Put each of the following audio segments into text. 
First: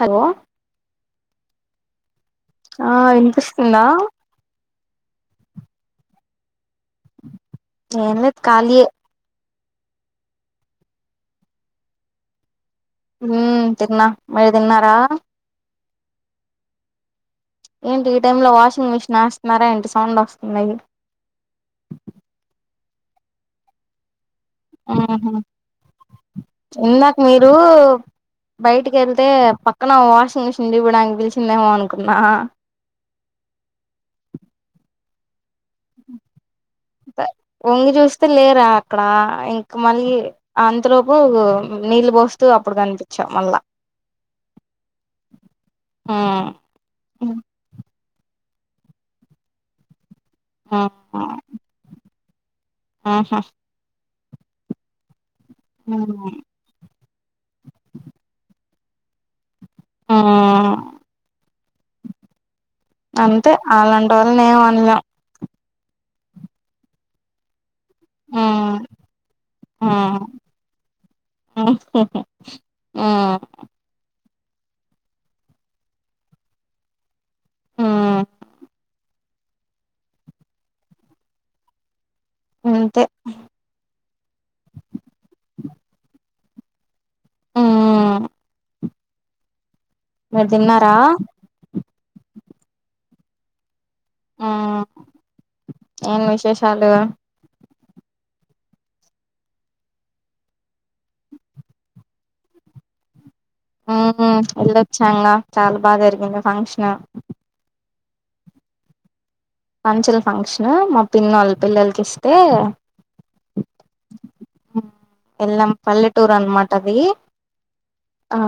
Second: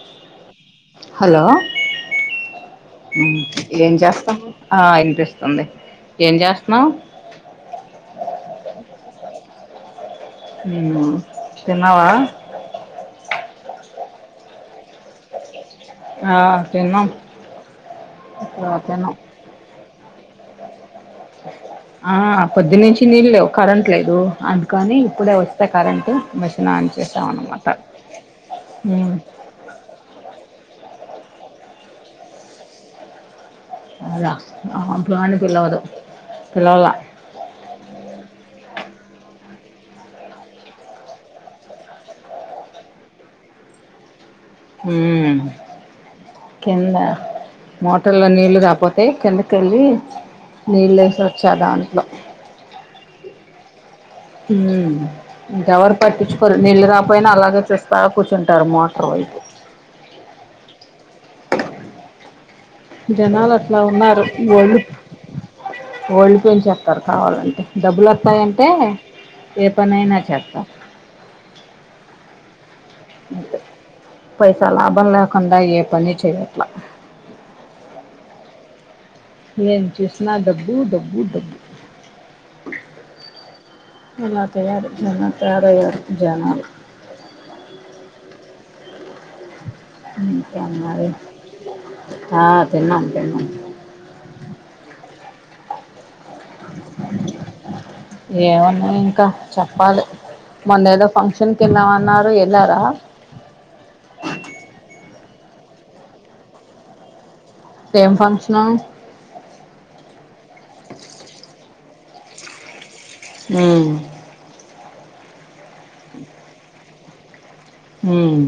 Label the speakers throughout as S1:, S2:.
S1: Hello
S2: hello
S1: ఆ
S2: ఉమ్
S1: వినిపిస్తుందా
S2: ఏంజేస్తానవ్ ఆ ఇన్పిస్తుంది ఏం జేస్తున్నావు
S1: ఏంలేదు కాళియే
S2: ఉమ్ తిన్నావ
S1: ఊ తిన్నా మీర్ దిన్నార
S2: ఆ తిన్నం
S1: ఏంటి ఈ టైంలో వాషింగ్ మిషిన్ ఏస్తున్నార ఏంటి సౌండ్ వస్తుంది
S2: ఆ పొద్దునించి నీళ్లేవు కరెంట్ లేదు అం కానీ
S1: ఉహు
S2: ఇప్పుడే వస్తే కరెంటు మిషన్ ఆన్ చేస అన్మాట
S1: బైటికెళ్తే పక్కన వాషింగ్ మిషిన్ చూపిడానికి పిలిచిందేమో అనుకున్నా
S2: అదా [unintelligible] పిలదు పిలవలా
S1: ఒంగి చూస్తే లేరా అక్కడ ఇంక మళ్ళీ అంతలోపు నీళ్లు పోస్తూ అప్పుడు కనిపిచ్ఛవ్ మళ్ళా
S2: ఉ
S1: ఉమ్
S2: కింద మోటర్లో నీళ్లు రాపోతే కిందకెళ్ళి నీళ్లు ఏసోచ్చ దాంట్లో
S1: ఆహా
S2: మ్ ఇంకా ఎవరు పట్టిచ్చుకోరు నీళ్ళు రాకపోయిన అలాగే చూస్తా కూర్చుంటారు మోటరు [unintelligible]
S1: ఆ అంతే
S2: జనాలు
S1: అలోంటోళ్లని ఏం అనలేం
S2: ఓల్డ్ పెన్ చేత్తారు కావాలంటే డబ్బులు [unintelligible] అంటే
S1: ఉమ్
S2: ఏ పనైనా
S1: ఉమ్
S2: చెత్త
S1: ఆహహ ఆ
S2: పైస లాభం లేకుండా ఏ పని చెయట్ల
S1: ఆ
S2: ఎం చూసిన డబ్బు డబ్బు డబ్బు
S1: అంతే
S2: ఎలా తయారు జన తయారయారు జనాలు
S1: ఉ మీరు
S2: ఇంకేం
S1: తిన్నారా
S2: మరి ఆ తిన్నం తిన్నం
S1: ఆ ఏమ్ విశేషాలు
S2: ఏమునాయ్ ఇంకా చెప్పాలి మొన్న ఏదో ఫంక్షన్ కెళ్ళామ్ అన్నారు వెళ్ళారా
S1: ఉ వెళ్ళొచ్చాంగ చాలా బాగ జరిగింది ఫంక్షను
S2: ఎమ్ ఫంక్షను
S1: పంచల్ ఫంక్షన్ మా పిన్నోళ్ల పిల్లలకి ఇస్తే
S2: ఉ
S1: ఎల్లాం పల్లెటూర్ అన్మాట అది ఆ
S2: ఉమ్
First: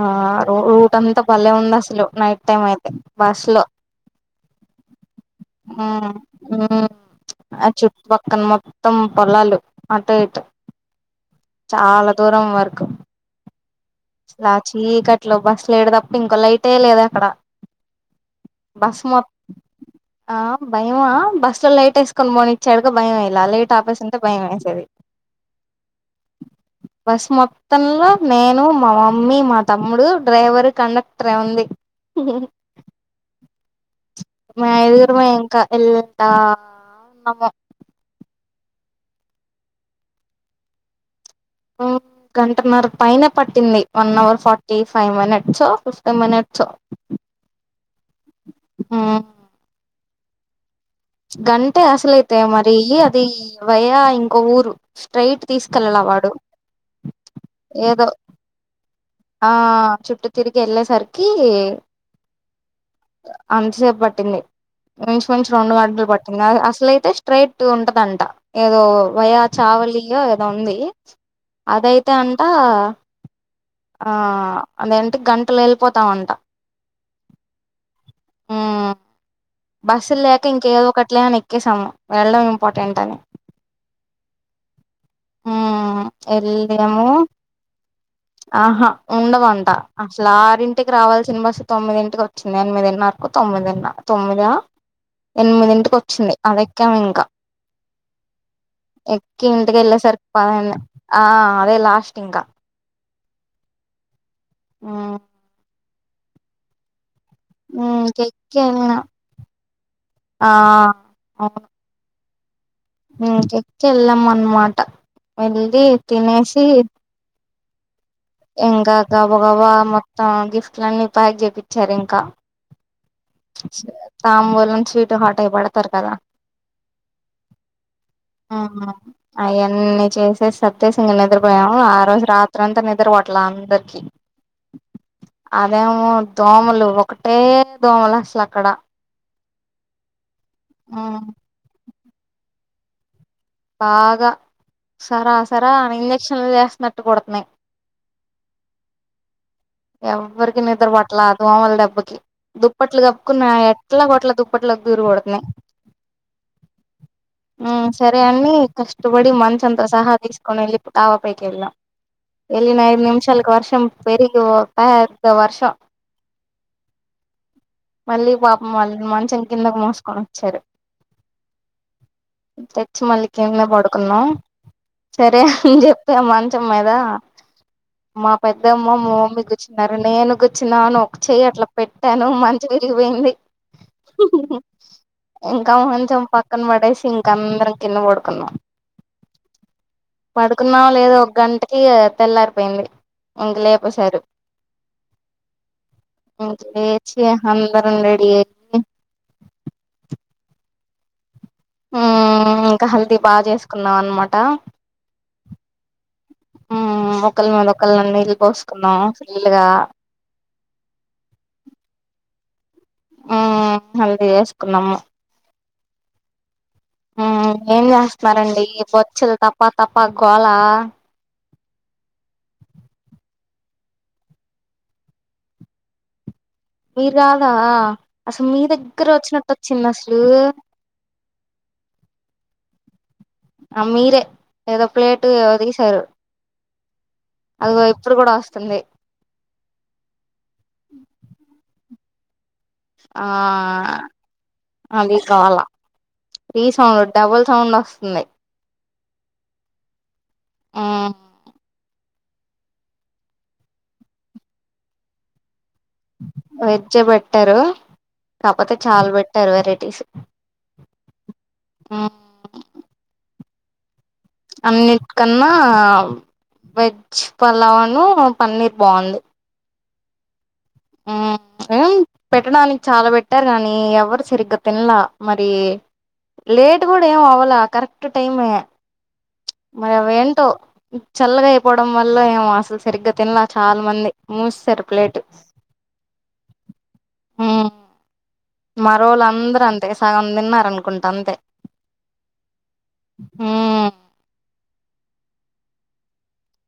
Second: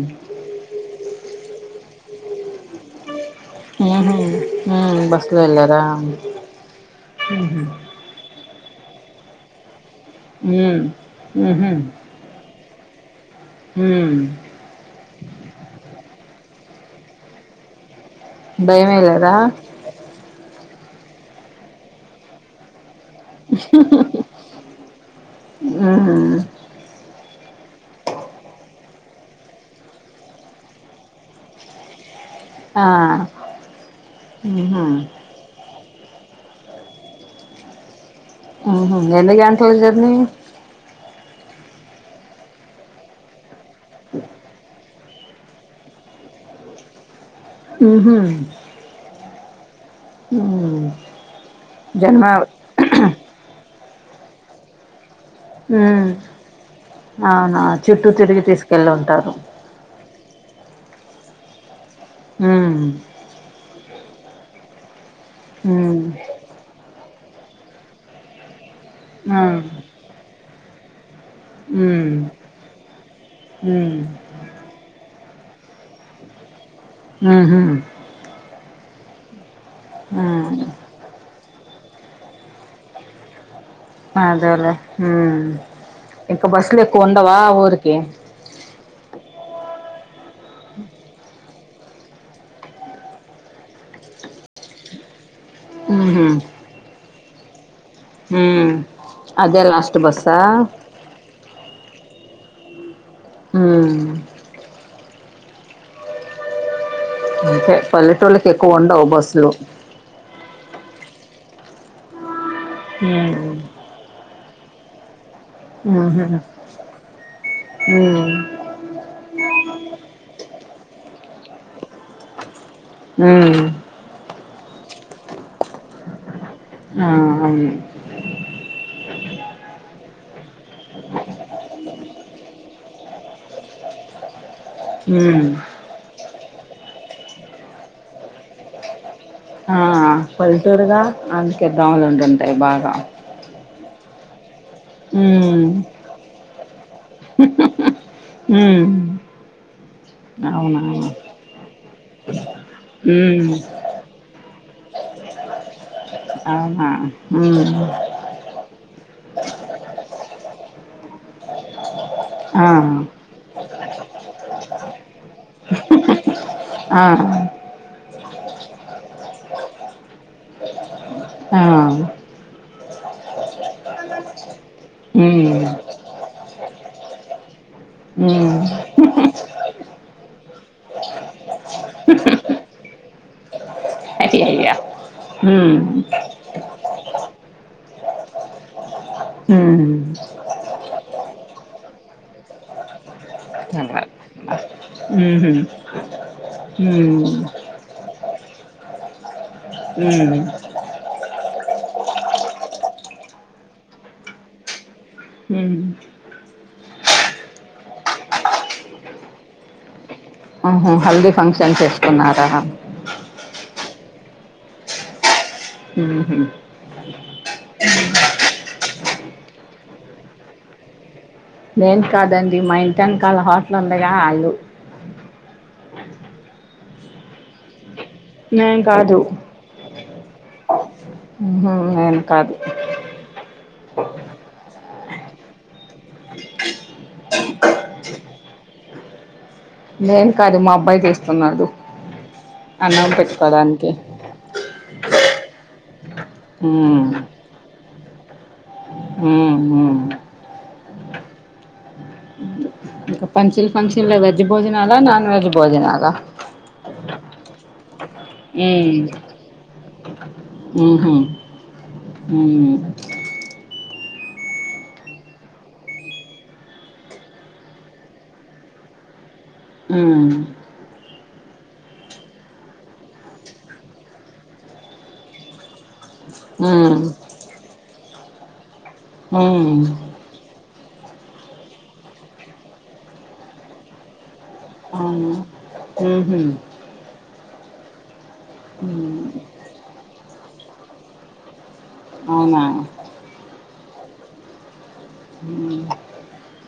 S1: రూట్ అంత భలే ఉంది అసలు నైట్ టైం అయితే బస్లో
S2: ఉహు హు బస్సులో వెళ్ళార ఉహు
S1: పక్కన మొత్తం పొలాలు అంటే
S2: ఉ ఉహు
S1: దూరం వరకు
S2: ఉ
S1: అసలు ఆ చీకట్లో బస్సు లైటు తప్పితే ఇంకో లైటే లేదు అక్కడ
S2: భయం
S1: బస్
S2: అయ్యలేద
S1: మొత్ ఆ భయమా బస్ లో లైట్ వేసుకొని పోనీ ఇచ్చాడుగా భయం అ అ లైట్ ఆపేసుంటే భయం వేసేది
S2: ఉహు
S1: బస్ మొత్తంలో నేను మా మమ్మీ మా తమ్ముడు డ్రైవర్ కండక్టరె ఉంది
S2: ఆ
S1: మా
S2: ఉహు
S1: ఐదుగురు మే ఇంకా వెళ్తా ఉన్నము
S2: ఉహు ఎన్ని గంంటల జర్నీ
S1: గంటన్నర పైనె పట్టింది వన్ అవర్ ఫార్టీ ఫైవ్ మినిట్సో ఫిఫ్టీన్ మినిట్సో
S2: మ్ ఉహు
S1: ఆ
S2: ఉమ్
S1: గంటే
S2: జన్మ
S1: అసలైతే మరి ఇ అది ఇ వయా ఇంకో ఊరు స్ట్రెయిట్ తీసుకెళ్లలా
S2: ఉమ్
S1: వాడు
S2: అవునా
S1: ఏదో
S2: చుట్టూ తిరిగి తీసుకెళ్ళి ఉంటారు
S1: ఆ చుట్టు తిరిగి ఎల్లేసరికి
S2: మ్
S1: అంతసేపు పట్టింది ఇంచుమించు రెండు గంట
S2: ఉమ్
S1: అసలైతే స్ట్రైట్ ఉంటదంట ఏదో
S2: ఆ
S1: వయా చావలి లి ఏదో ఉంది అదైతే
S2: ఉమ్
S1: అంటా
S2: ఉమ్
S1: ఆ అదేంటి గంటలో ఎళ్ళిపోతామంట
S2: మ్ ఉహుమ్
S1: ఉమ్ బస్సులు లేక
S2: ఉమ్
S1: ఇంక ఏదో ఒకట్లే అని ఎక్కేసాము వెళ్ళడం ఇంపార్టెంట్ అని
S2: అదేలే ఉమ్
S1: ఉమ్
S2: ఇంకా బస్లు
S1: వెళ్ళాము
S2: ఎక్కువుండవా ఆ ఊరికి
S1: ఆహా ఉండవంట అసలు ఆరింటికి రావాల్సిన బస్ తొమ్మిదింటికి వొచ్ చ్చి ఎనిమిదిన్నరకో తొమ్మిదిన్నరకో తొమ్మిదా ఎన్మిదింటికి
S2: ఉహు
S1: వొచ్చింది అదెక్కామింకా
S2: ఉమ్
S1: ఎక్కి
S2: అదే లాస్ట్
S1: ఇంటికెళ్ళేసరికి
S2: బస్సా
S1: పదైంది ఆ అదే లాస్ట్ ఇంకా
S2: మ్
S1: మ్
S2: అంతే
S1: ఉమ్
S2: పల్లెటూళ్ళకి
S1: చెక్కి వెళ్ళిన
S2: ఎక్కువుండవు బస్సులు
S1: ఆ అవున్ మ్మ్
S2: ఉమ్
S1: చెర్చ్ కెళ్ళాం అన్మాట
S2: మ్ ఉహు ఊమ్
S1: ఇంకా గబా గబా మొత్తం గిఫ్ట్లన్నీ ప్యాక్ జేపిచ్చారు ఇంకా
S2: మ్
S1: తాంబూలం స్వీట్ హాట్ అయి పెడ్తారు కదా
S2: ఆ అవును
S1: మ్ అయన్నీ చేస్ సర్దెసి ఇంగ నిద్రపోయాము ఆ రోజు రాత్రంతా నిద్రపట్లా అందర్కి
S2: మ్
S1: వా మో దోమలు ఒకటే దోమలు అసలక్కడ
S2: ఆ పల్లెటూరుగా అందుకే దోమలు ఉండింటాయి బాగా
S1: బాగా సరా
S2: ఉమ్
S1: సరా ఇంజక్షన్లు చేస్తున్నట్టు కుడతన్నాయి
S2: ఉమ్
S1: ఎవ్వరికి
S2: అవునా
S1: నిద్రపట్లా ఆ దోమల దెబ్బకి దుప్పట్లు గప్పుకున్న
S2: ఉమ్
S1: ఎట్లాగొట్ల దుప్పట్లో కి. దూరి కుడతన్నాయి
S2: అవునా మ్
S1: వేయాన్ని కష్టబడి మంచంతో సహా తీస్కొని వెళ్ళిప్పు తావాపైకెళ్ళాం
S2: ఆ
S1: ఎళ్లిన ఐదు నిమిషాలకు వర్షం పెరిగి ఓ పేద్ద వర్షం
S2: ఆహ్
S1: మళ్ళీ పాపం వాళ్ మంచం కిందకి మోస్కొన్ ఒచ్చారు
S2: ఆ
S1: తెచ్చి మళ్ళి కిందపడుకున్నాం సరే
S2: ఉమ్
S1: అన్ జెప్ పె మంచం మీద మా
S2: ఉమ్
S1: పెద్దమ్మ మామమ్మి న్నరే నేను గుచ్చినామన్ ఒక చెయ్ అట్లా పెట్టాను మంచం ఇరిగిపేంది
S2: అయ్యయ్యో
S1: ఇంకా మంచెం పక్కన పడేసి ఇంకా అందరం కింద బడుకున్నాం
S2: హుమ్
S1: పడుకున్నాం లేదో ఒక గంటకి అ తెల్లారిపోయింది ఇంక లేపేసారు
S2: ఉహు
S1: అంతె లేచి య అందరం రెడీ ఏ
S2: ఊమ్
S1: ఊ ఇంకా హల్దీ బా జేస్కున్నాం అన్మాట
S2: ఉమ్మ్
S1: ఉమ్ ఒకల్ మీద ఒకల్ నీళ్లు పోస్కున్నాం ఫుల్లుగా
S2: అహ్ హల్దీ ఫంక్షన్ చేస్తున్నారా
S1: ఊ హల్దీ ఎస్కున్నాము
S2: ఊ హ్
S1: ఊ ఏం జేస్తున్నారండి బొచ్చల్ తప్ప తప్ప గోలా
S2: నేన్ కాదండి మా ఇంటేన్ కాళ్ళ హోటల్ ఉందిగా ఆళ్ళు
S1: మీరు గాదా అసల్ మీ
S2: నేను
S1: దగ్గర
S2: కాదు
S1: ఒచ్చినట్ ఒచ్చిందసలు
S2: ఉహ్ నేను కాదు
S1: అ మీరే ఏదో ప్లేట్ ఒదిగిశారు అగో ఇప్పుడు గూడా ఒస్తుంది
S2: నేను కాదు మా అబ్బాయి తీస్తున్నాడు
S1: ఆ అది కావలా ఈ సౌ డబుల్ సౌండ్ ఒస్తుంది
S2: ఉమ్ హ్
S1: ఊ
S2: ఇంక పంచల్ ఫంక్షన్లో వెజ్ భోజనాలా నాన్ వెజ్ భోజనాలా
S1: వెజ్జే పెట్టారు కాపోతే చాల్ పెట్టారు వెరైటీస్
S2: ఊహు ఊ
S1: అన్నిట్ కన్నా వెజ్ పలావన్ను పన్నీర్ బావుంది
S2: ఊమ్
S1: ఎయ్ పెట్టడానిక్ చాలా పెట్టారు కానీ ఎవరు సరిగ్గా తిన్లా మరీ లేట్
S2: మ్మ్.
S1: కూడా ఏం అవల కరెక్ట్ టైమే
S2: హ్మ్.
S1: మరి అవేంటో చల్లగా అయిపోవడం వల్ల ఏమో అసలు సరిగ్గా తినల చాలా మంది మూస్సారు ప్లేట్
S2: ఊహ్
S1: మరోల అందరూ అంతే సాగం తిన్నరు అనుకుంటా అంతే
S2: అవునా
S1: మ్
S2: ఉమ్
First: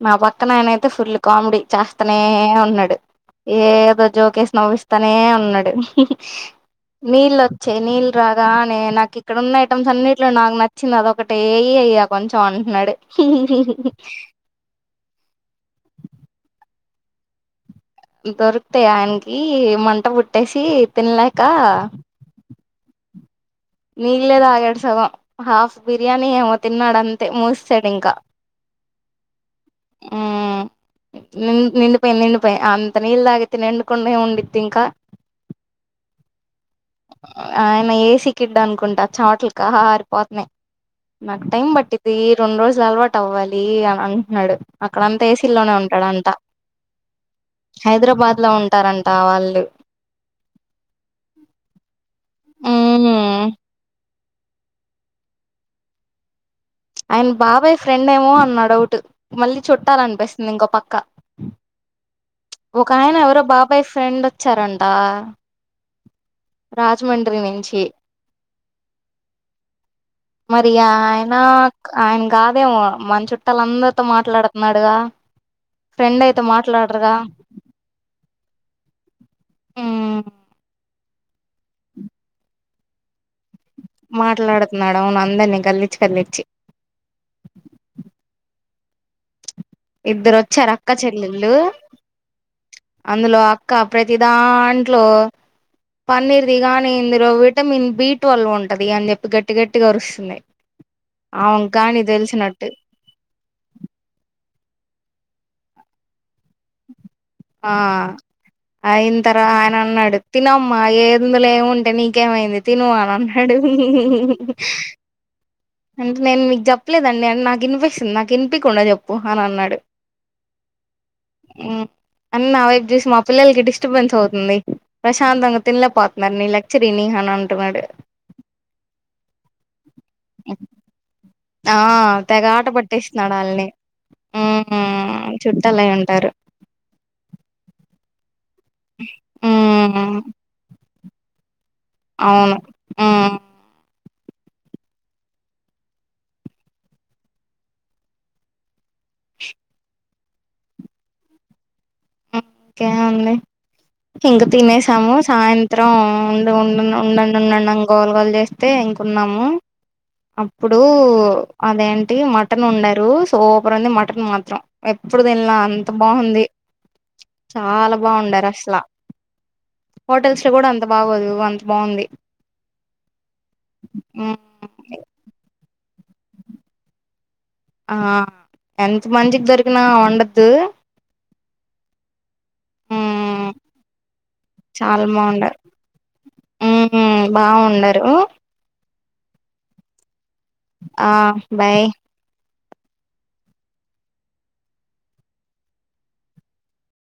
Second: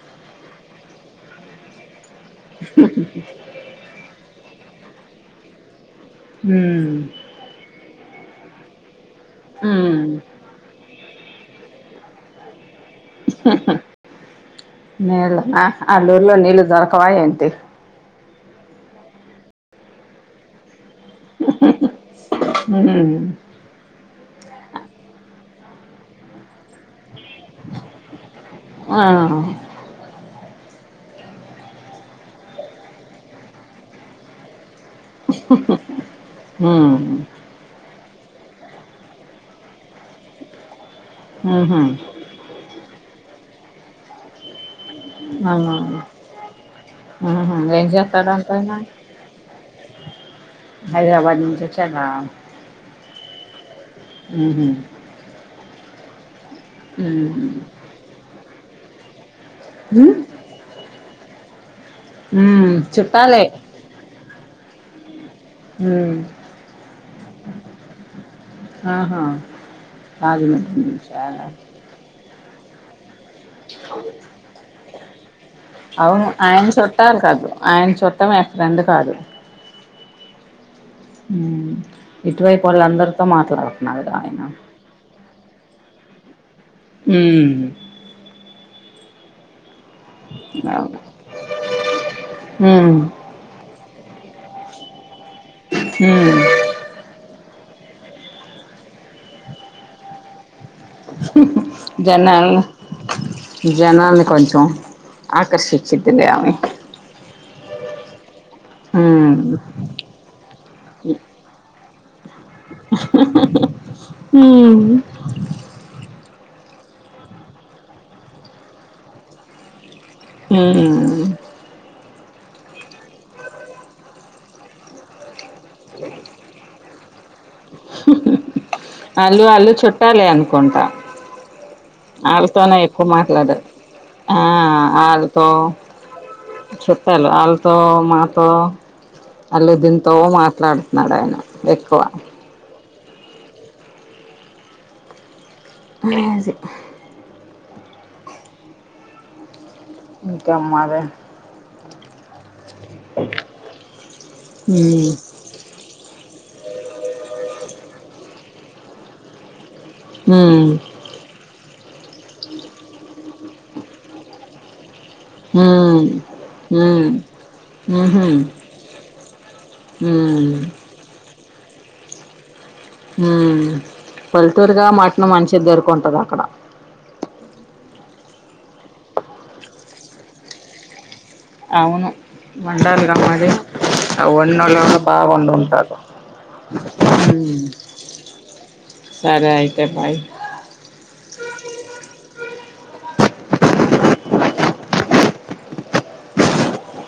S1: మా పక్క నాయనైతే ఫుల్ కామెడీ చేస్తనే ఉన్నాడు ఏదో జోకేసి నవ్విస్తానే ఉన్నాడు
S2: హ్మ్.
S1: నీళ్ళు వచ్చాయి నీళ్లు రాగానే నాకు ఇక్కడ ఉన్న ఐటెమ్స్
S2: హ్మ్.
S1: అన్నింటిలో నాకు నచ్చ చ్చినవి అదొకటె ఏ అయ్యా కొంచెం అది అంటున్నాడు
S2: నేళ్ళ ఆ అల్ ఊర్లో నీళ్ళు దొరకవా ఏంటి
S1: దొరుకుతాయి ఆయనకి మంట పుట్టేసి తినలేక
S2: ఉహ్
S1: నీళ్లే తాగాడు సగం హాఫ్ బిర్యానీ ఏమో తిన్నాడు అంతే మూసేసడు ఇంకా
S2: ఆ
S1: ఉ నిండి పోయింద్ నిండి పోయింద్ అంత నిల్దగగితి నెంకొే ఉండిత్తి ఇంకా
S2: ఉ
S1: ఆయన ఏసీ కిడ్ అనుకుంటా చాట్లు కారిపోతున్నాయి నాకు టైం
S2: హుహు.
S1: పట్టిది రెండు రోజులు అలవాటు అవ్వాలి అని అంటున్నాడు అక్కడ అంతా ఏసీ
S2: ఆ!
S1: లోనే ఉంటాడంట
S2: హుహు. ఏం
S1: హైదరాబాద్ లో
S2: చేస్తాడంటాయన?
S1: ఉంటారంట వాళ్ళు
S2: హైదరాబాద్ నుంచి వచ్చారా
S1: అవునా
S2: ఉహ్
S1: ఆయన
S2: హ్మ్.
S1: బాబాయ్ ఫ్రెండ్ ఏమో అని నా డౌట్ మళ్ళీ చుట్టాల
S2: హ్మ్.
S1: అనిపిస్తుంది ఇంకో పక్క
S2: హ్మ్.
S1: ఒక ఆయన ఎవరో
S2: చుట్టాలే.
S1: బాబాయ్ ఫ్రెండ్ వచ్చారంట
S2: ఉ
S1: రాజమండ్రి నుంచి
S2: ఆహా
S1: మరి
S2: రాజమండ్రి నుంచ
S1: ఆయన ఆయన కాదేమో మన చుట్టాల అందరితో మాట్లాడుతున్నాడుగా ఫ్రెండ్
S2: అవును
S1: అయితే
S2: ఆయన
S1: మాట్లాడరుగా
S2: చుట్టాలు కదు ఆయన చుట్టం ఎ ఫ్రెండ్ కాదు
S1: ఉ
S2: ఇటువైపు వొళ్ళు అందరితో మాట్లాడా
S1: మాట్లాడుతున్నాడు అవును అందరినీ కద్లిచ్చి కద్లిచ్చి
S2: ఉమ్
S1: ఇద్దరు వొచ్చారు అక్క చెల్లెళ్ళు
S2: ఉమ్
S1: అందులో క్క ప్రతి దాంట్లో
S2: ఉమ్
S1: పన్నీర్ది గానీ ఇందులో వెట్ విటమీన్ బీట్వీల్వ్ ఉంటది అని చెప్పి గట్టి గట్టిగా అరుస్తుంది అవున్
S2: జనాల్ను జనాల్ని కొంచం ఆకర్శించిద్దిలే ఆమె
S1: ఆ అయిన తర
S2: ఉమ్
S1: ఆయన అన్నడు తినమ్మా ఏందులో ఎముంటే నీకేమైంది తిను అని అన్నాడు అంటే నేను మీకు చెప్పలేదండి అ నాకు వినిపిస్తుంది నాకు వినిపికుండా చెప్పు అని అన్నాడు
S2: హు
S1: అని నా వైపు చూసి మా పిల్లలకి డిస్టర్బెన్స్ అవుతుంది ప్రశాంతంగా తినలేకపోతున్నారు నీ లెక్చర్ ఇని అని అంటున్నాడు
S2: అల్ళు అళ్ళు చుట్టాలే అనుకుంటా
S1: ఆ తెగ ఆట
S2: వాళ్ళతోనే ఎక్కువ
S1: పట్టేస్తున్నాడు
S2: మాట్లాడా
S1: వాళ్ళని
S2: ఆ
S1: ఉమ్
S2: అల్తో
S1: చుట్టాలయి ఉంటారు
S2: చుట్టాలు ఆళ్ళతో మాతో అల్లు దింతో
S1: ఉమ్
S2: మాట్లాడు మాట్లాడుతున్నాడు ఆయన ఎక్కువ
S1: అవును ఆ
S2: మాజీ ఇంకా మరి
S1: ఇంకేం ఉంది ఇంక
S2: ఉమ్
S1: తినేసాము సాయంత్ రౌండు ఉండు ఉ ఉండండి ఉండండి ఆన్ గోల గోల్ చేస్తే ఇంక ఉన్నాము
S2: ఉమ్
S1: అప్పుడూ అదేంటి మటన్ వొండారు సూపర్ ఉంది మటన్ మాత్రం ఎప్పుడు తిన్ల అంత
S2: హ్మ్.
S1: బాగుంది
S2: హ్మ్.
S1: చాలా
S2: హుహు.
S1: బాగొండారు అసలా హోటల్స్ లో
S2: హ్మ్.
S1: కూడా అంత బాగోదు అంత బాగుంది మ్
S2: టూర్ గా మట్ను మంచిది దొరికుంటదా అక్కడ
S1: ఆ ఎంత మంచిది దొరికినా వొండొద్దు
S2: అవును వండాలిగ మరి
S1: ఉమ్
S2: ఆ వొన్నోలో [inaudible]
S1: చాలా
S2: బాగ
S1: బాగుండారు
S2: వొండు ఉంటారు
S1: ఉమ్ బాగుండరు
S2: సరే అయితే బాయ్
S1: ఆ బాయ్